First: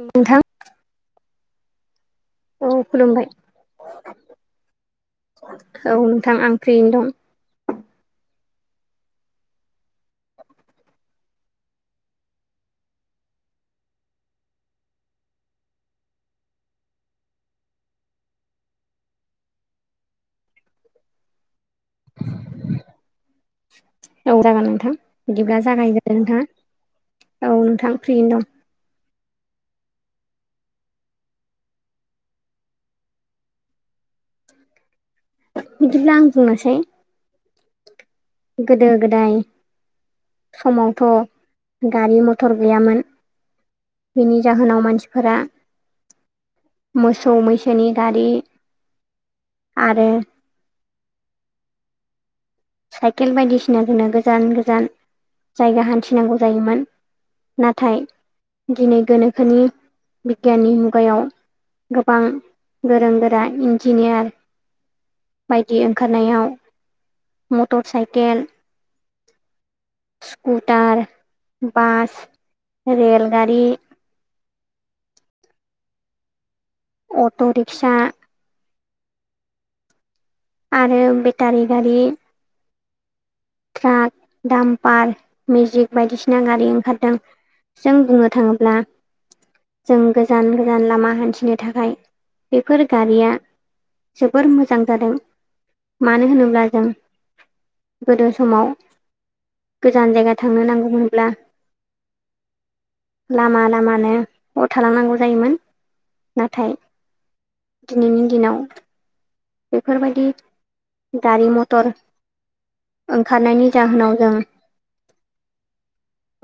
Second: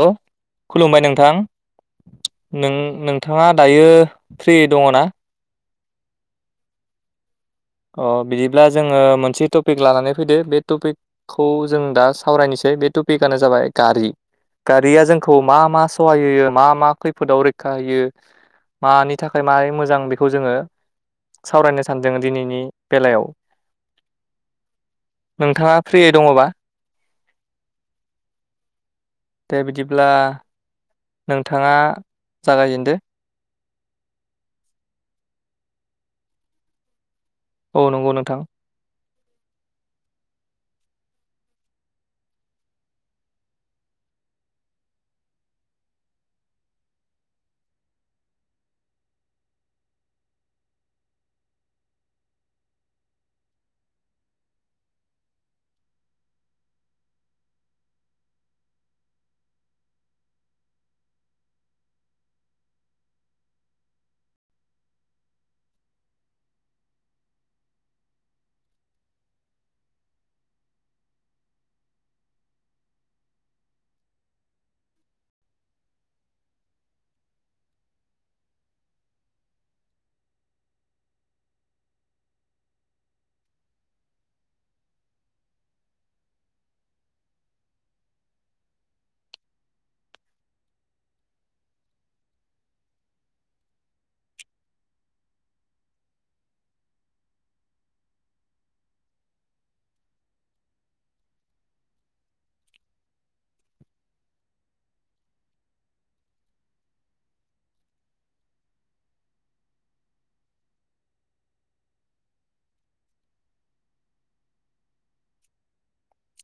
हेल' नोंथां खुलुमबाय नोंथां नों औ खुलुमबाय नोंथाङा दायो फ्रि दङ ना? औ नोंथां आं फ्रियैनो दं अ बिदिब्ला जोङो मोनसे टपिक लानानै फैदो बे टपिकखौ जों दा सावरायनोसै बे टपिकआनो जाबाय गारि गारिया जोंखौ मा मा सहाय होयो मा मा खैफोदाव रैखा होयो। मानि थाखाय मारै मोजां बेखौ जोङो सावरायनो सानदों दिनैनि बेलायाव औ जागोन नोंथां बिदिब्ला नोंथाङा फ्रियै जागायग्रोदो नोंथाङा दङबा औ नोंथां फ्रियैनो दं दे बिदिब्ला नोंथाङा जागायजेनदो। बिदिब्ला आं बुंनोसै औ नंगौ नोंथां गोदो गोदाय समावथ' गारि मथर गैयामोन बेनि जाहोनाव मानसिफोरा मोसौ मैसोनि गारि आरो साइकेल बायदिसिनाजोंनो गोजान गोजान जायगा हान्थिनांगौ जायोमोन। नाथाय दिनै गोनोखोनि बिगियाननि मुगायाव गोबां गोरों गोरा इन्जिनियार बायदि ओंखारनायाव मटर साइकेल सकुटार बास रेलगारि अट' रिकसा आरो बेटारि गारि ट्राक [inaudible] दामपार मेजिक बायदिसिना गारि ओंखारदों। जों बुंनो थाङोब्ला जों गोजान गोजान लामा हान्थिनो थाखाय बेफोर गारिया जोबोर मोजां जादों मानो होनोब्ला जों गोदो समाव गोजान जायगा थांनो नांगौमोनब्ला लामा लामानो हर थालांनांगौ जायोमोन नाथाय दिनैनि दिनाव बेफोरबायदि गारि मथर ओंखारनायनि जाहोनाव जों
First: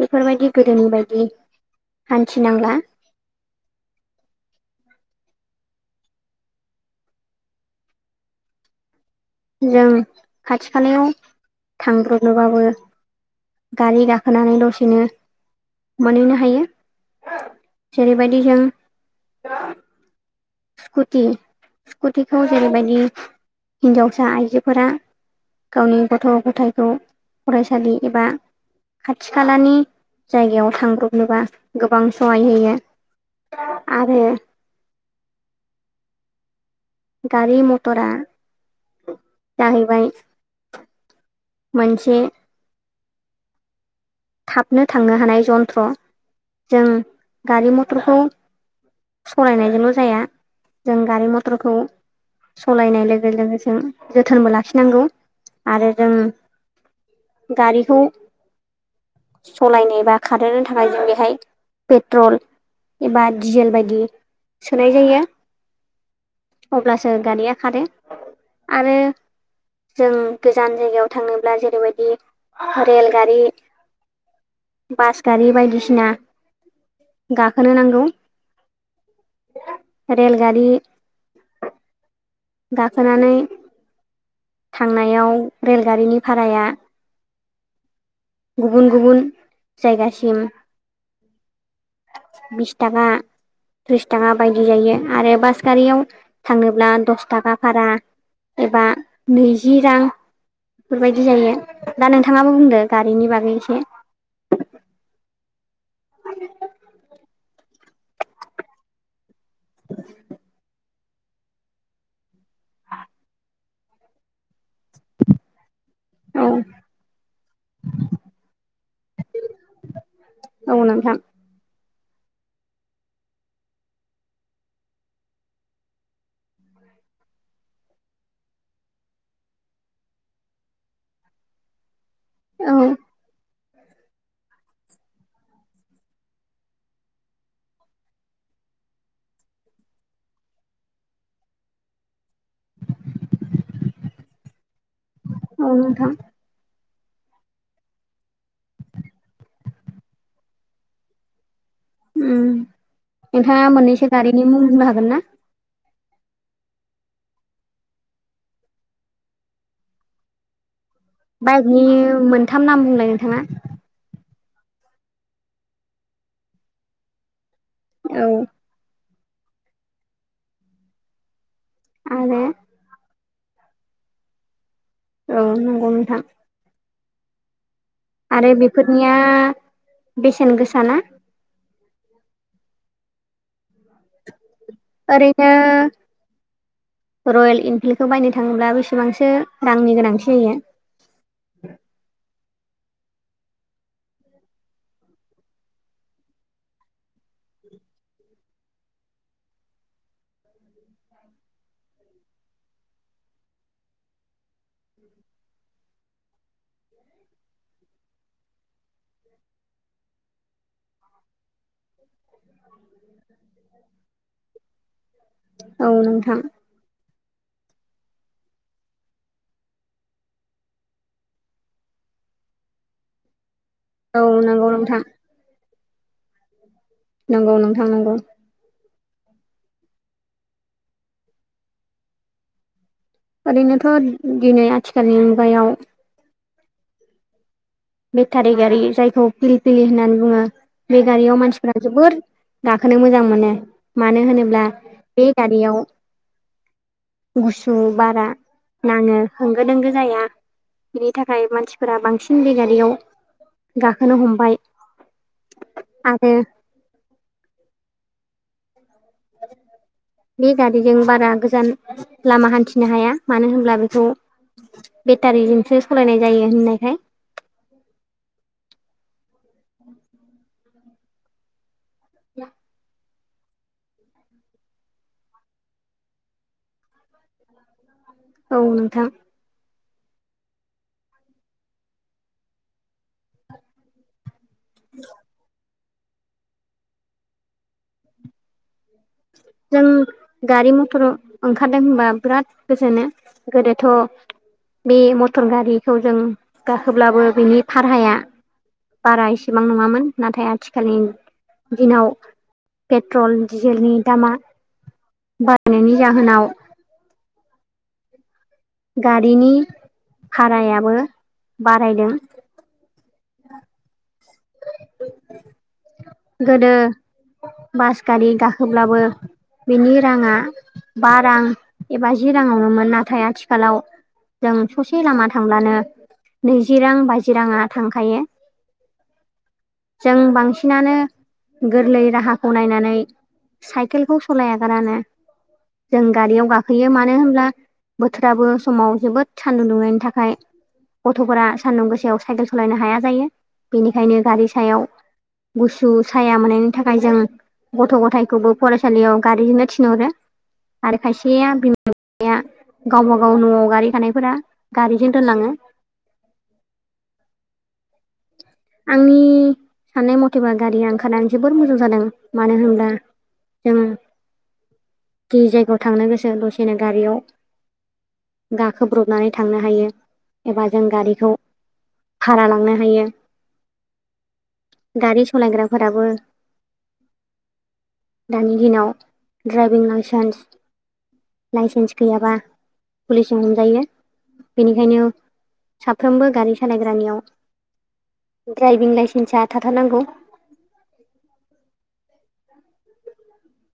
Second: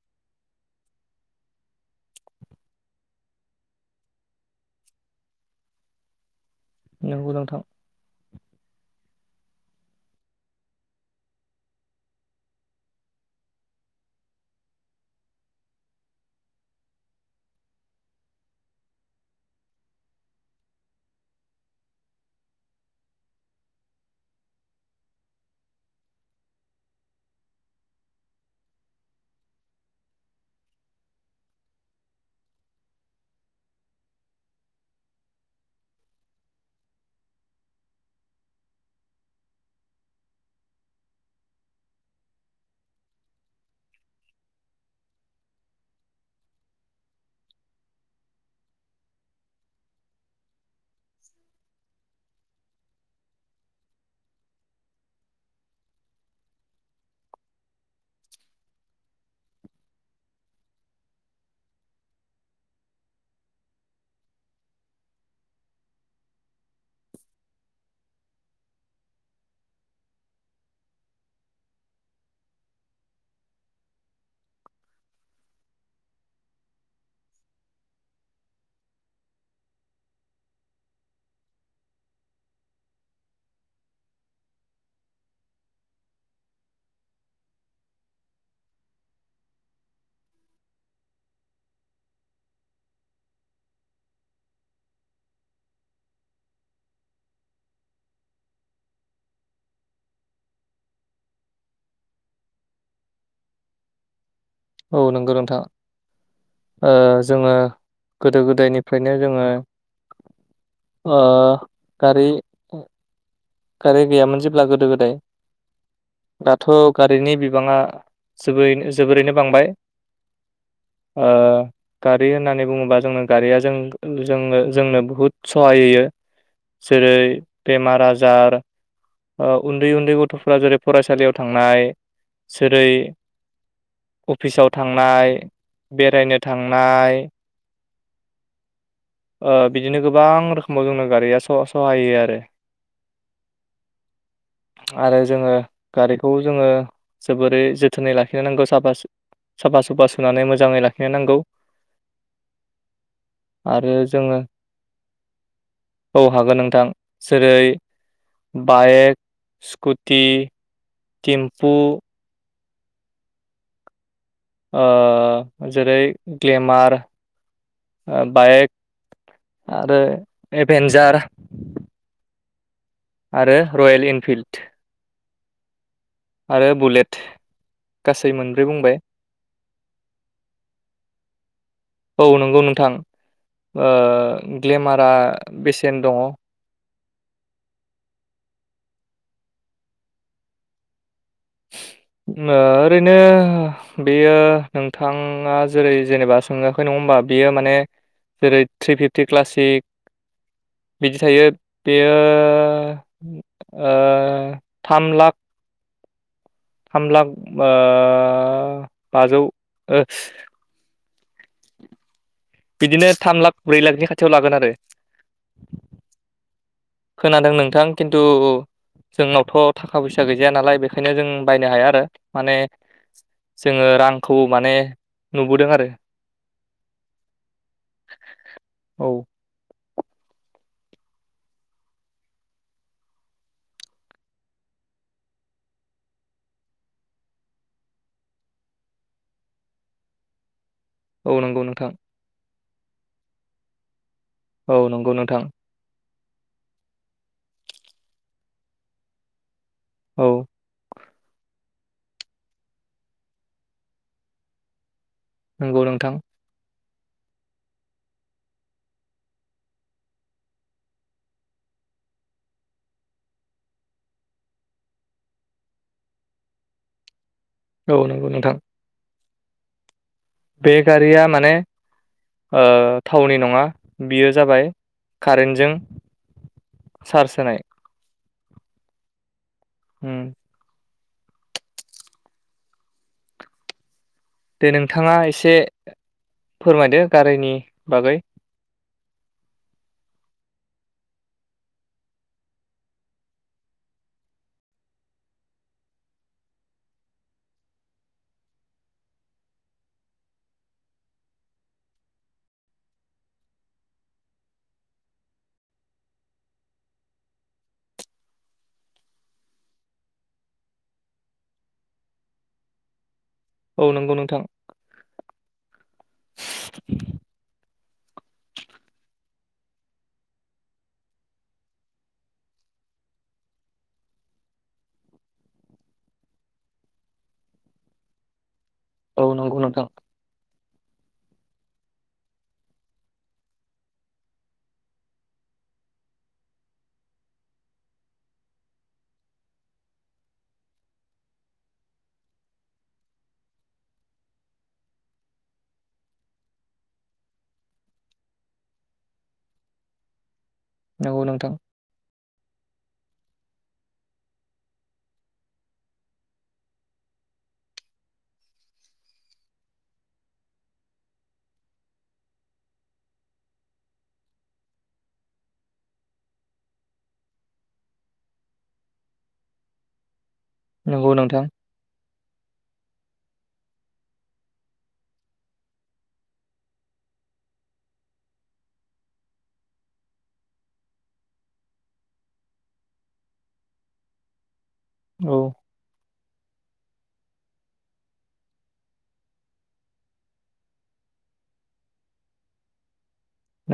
बेफोरबायदि गोदोनि बायदि हान्थिनांला [inaudible] नंगौ नोंथां जों खाथि खालायाव थांब्रबनोबाबो गारि गाखोनानै दसेनो मोनहैनो हायो। जेरैबायदि जों स्कुटि स्कुटिखौ जेरैबायदि हिन्जावसा आइजोफोरा गावनि गथ' गथायखौ फरायसालि एबा खाथि खालानि जायगायाव थांब्रबनोबा गोबां सहाय होयो आरोे गारि मटरा जाहैबाय मोनसे थाबनो थांनो हानाय जन्थ्र जों गारि मथरखौ सालायनायजोंल' जाया जों गारि मथरखौ सालायनाय लोगो लोगो जों जोथोनबो लाखिनांगौ आरो जों गारिखौ सालायनो बा खारो थाखाय जों बेहाय पेट्रल एबा दिजेल बायदि सोनाय जायो अब्लासो गारिया खारो आरो जों गोजान जायगायाव थांनोब्ला जेरैबायदि रेलगारि बास गारि बायदिसिना गाखोनो नांगौ। रेलगारि गाखोनानै थांनायाव रेलगारिनि भाराया गुबुन गुबुन जायगासिम बिस थाखा थ्रिस थाखा बायदि जायो आरो बास गारियाव थांनोब्ला दस थाखा भारा एबा नैजि रां बेफोरबायदि जायो दा नोंथाङाबो बुंदों गारिनि बागैसे औ नंगौ नोंथां जोङो गोदो गोदायनिफ्रायनो जोङो [inaudible] गारि गारि गैयामोन जे गोदो गोदाय औ दाथ' गारिनि बिबाङा जोरै जोबोरैनो बांबाय औ नोंथां अ गारि होननानै बुङोबा जोंनो गारिया जों जों जोंनो बुहुत सहाय होयो। जेरै बेमार आजार उन्दै उन्दै गथ'फ्रा जेरै फरायसालियाव थांनाय औ जेरै अफिसाव थांनाय बेरायनो थांनाय ओ बिदिनो गोबां रोखोमाव जोंनो गारिया स- सहाय होयो आरो आरो जोङो औ नोंथां गारिखौ जोङो जोबोरै जोथोनै लाखिनो नांगौ साफा साफा सुफा सुनानै मोजाङै लाखिनो नांगौ ओम नोंथाङा आरो मोननैसो जोङो गारिनि मुं बुंनो हागोन ना? औ हागोन नोंथां जेरै बाइक स्कुटि टिम्फु बाइकनि मोनथाम नाम बुंलाय नोंथाङा ओ जेरै ग्लेमार ओ औ बाइक आरो इभेनजार आरोे आरो रयेल इनफिल्ड औ नंगौ नोंथां आरो बुलेट गासै आरो मोनब्रै बुंबाय बेफोरनिया बेसेन गोसा ना औ नंगौ नोंथां ओ ग्लेमारा ओरैनो बेसेन दङ रयेल इनफिल्डखौ बायनो थाङोब्ला बेसेबांसो रांनि गोनांथि जायो? [inaudible] ओ ओरैनो बेयो नोंथाङा जेरै जेनेबा सोंङाखै नङा होनबा बियो माने जेरै थ्रि फिफ्टि क्लासिक बिदि थायो बेयो ओ थाम लाख थाम लाख ओ बाजौ ओ [inaudible] बिदिनो थाम लाख ब्रै लाखनि खाथियाव लागोन आरो औ नोंथां खोनादों नोंथां खिन्थु जोंनावथ' थाखा फैसा गैजाया नालाय बेखायनो जों बायनो हाया आरो माने जोङो औ रांखौ नंगौ माने नोंथां नुबोदों आरो नंगौ नोंथां नंगौ औ ओरैनोथ' दिनै आथिखालनि मुगायाव बेटारि गारि जायखौ फिल पिलि होननानै बुङो बे औ गारियाव नंगौ मानसिफोरा नोंथां जोबोर गाखोनो मोजां मोनो मानो होनोब्ला औ नंगौ बे नोंथां गारियाव गुसु बारा नाङो होंगो -दोंगो जाया औ बिनि थाखाय मानसिफोरा बांसिन बेगारियाव गाखोनो हमबाय नंगौ नोंथां आरो [unintelligible] बे गारिजों बारा गोजान लामा हान्थिनो हाया मानो होनब्ला बेखौ बेटारिजोंसो सालायनाय जायो होननायखाय औ नंगौ नोंथां बे गारिया माने ओ थावनि नङा बेयो जाबाय कारेन्टजों सार्स होनाय औ नोंथां होम दे नोंथाङा एसे फोरमायदो गारिनि बागै [unintelligible] जों गारि मथर ओंखारदों होनबा बिराद गोजोनो गोदोथ' बे मटर गारिखौ जों गाखोब्लाबो बिनि फारहाया बारा इसेबां नङामोन नाथाय आथिखालनि दिनाव पेट्रल डिजेलनि दामा बारायनायनि जाहोनाव गारिनि भारायाबो बारायदों औ नंगौ नंगौ गोदो बास गारि गाखोब्लाबो बेनि राङा बा रां एबा जि राङावनोमोन नाथाय आथिखालाव जों ससे लामा थांब्लानो नैजि रां बाजि राङा थांखायो औ नंगौ नोंथां जों बांसिन नानो गोरलै राहाखौ नायनानै साइकेलखौ सालायागारानो जों गारियाव गाखोयो मानो होनब्ला बोथोराबो समाव जोबोद सान्दुंदुंनायनि थाखाय गथ'फोरा सान्दुं गोसायाव साइकेल सालायनो हाया जायो बेनिखायनो गारि सायाव गुसु साया मोननायनि थाखाय जों गथ' गथायखौबो फरायसालियाव गारिजोंनो थिनहरो आरो नंगौ खायसेया नोंथां बिमा-बिफाया गावबा गाव न'आव गारि थानायफोरा गारिजों दोनलाङो आंनि [inaudible] साननाय मथेबा गारिया ओंखारनानै जोबोर मोजां जादों मानो होनब्ला जोङो जिस जायगायाव थांनो गोसो दसेनो गारियाव गाखोब्र'बनानै थांनो हायो एबा जों नंगौ गारिखौ नोंथां भारा लांनो हायो। गारि सालायग्राफोराबो दानि दिनाव ड्राइभिं लाइसेन्स लाइसेन्स गैयाबा पुलिसजों हमजायो बेनिखायनो औ साफ्रोमबो गारि सालायग्रानियाव ड्राइभिं लाइसेन्सा थाथारनांगौ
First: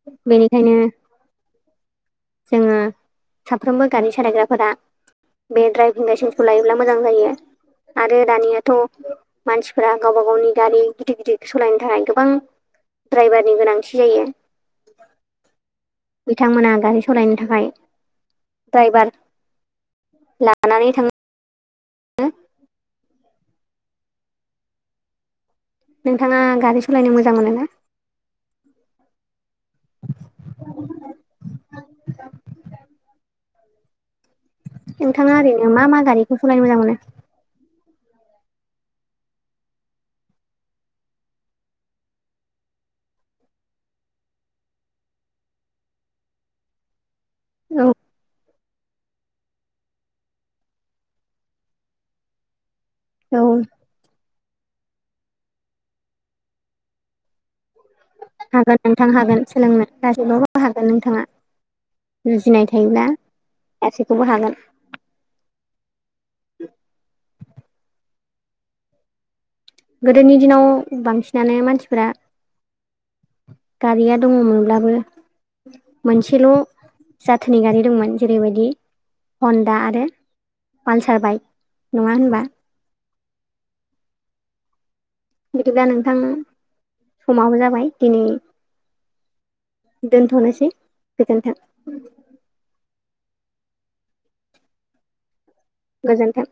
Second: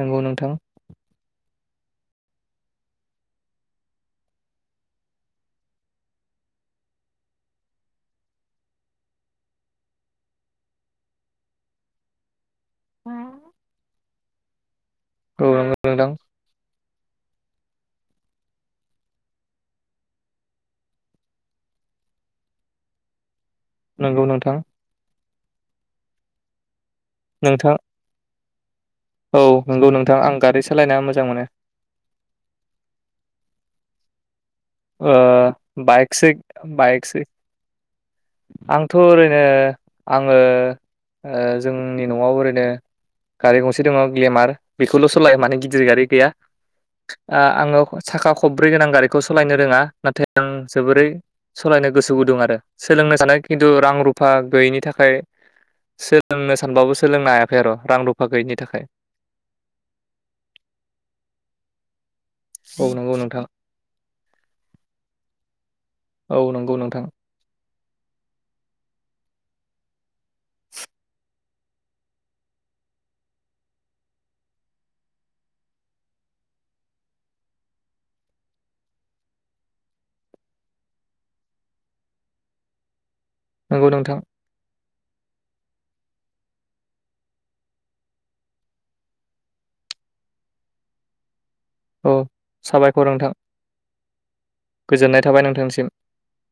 नंगौ नोंथां बेनिखायनो जोङो साफ्रोमबो गारि सालायग्राफोरा बे दड्राइभिं लाइसेन्सखौ लायोब्ला मोजां जायो आरो दानियाथ' मानसिफोरा गावबा गावनि गारि गिदिर गिदिर सालायनो थाखाय गोबां द्रायभारनि गोनांथि जायो औ नंगौ नोंथां बिथांमोना गारि सालायनो थाखाय ड्राइभार लानानै थांनो [unintelligible] नंगौ नोंथां नोंथाङा गारि सालायनो मोजां मोनो ना नोंथां औ नंगौ नोंथां आं गारि सालायना मोजां मोनो नोंथाङा ओरैनो मा ओ मा बाइक गारिखौ साइक सालायनो मोजां मोनो बाइकसाय आंथ' ओरैनो आङो जोंनि न'आव ओरैनो गारि गंसे दङ ग्लेमार बेखौल' सालाया माने गिदिर गारि गैया आङो औ साखा खब्रै गोनां गारिखौ स सालायनो रोङा नाथाय आं जोबोरै सालायनो गोसो गुदुं आरो सोलोंनो सानो औ खिन्थु रां रुफा गैयिनि थाखाय सोलोंनो सानबाबो सोलोंनो हायाखै आरो रां रु हागोन नोंथां हागोन सोलोंनो सानसबबो हागोन नोंथाङा जुजिनाय औ थायोब्ला नंगौ नोंथां गासैखौबो हागोन औ नंगौ नोंथां गोदोनि दिनाव बांसिनानो मानसिफोरा गारिया दङमोनब्लाबो मोनसेल' जाथनि गारि दंमोन जेरैबायदि हनदा आरो पालसार बाइक नङा होनबा नंगौ नोंथां। बिदिब्ला नोंथां समाबो जाबाय दिनै दोनथ'नोसै गोजोन्थों नंगौ नोंथां गोजोननाय थाबाय नोंथां गोजोन्थों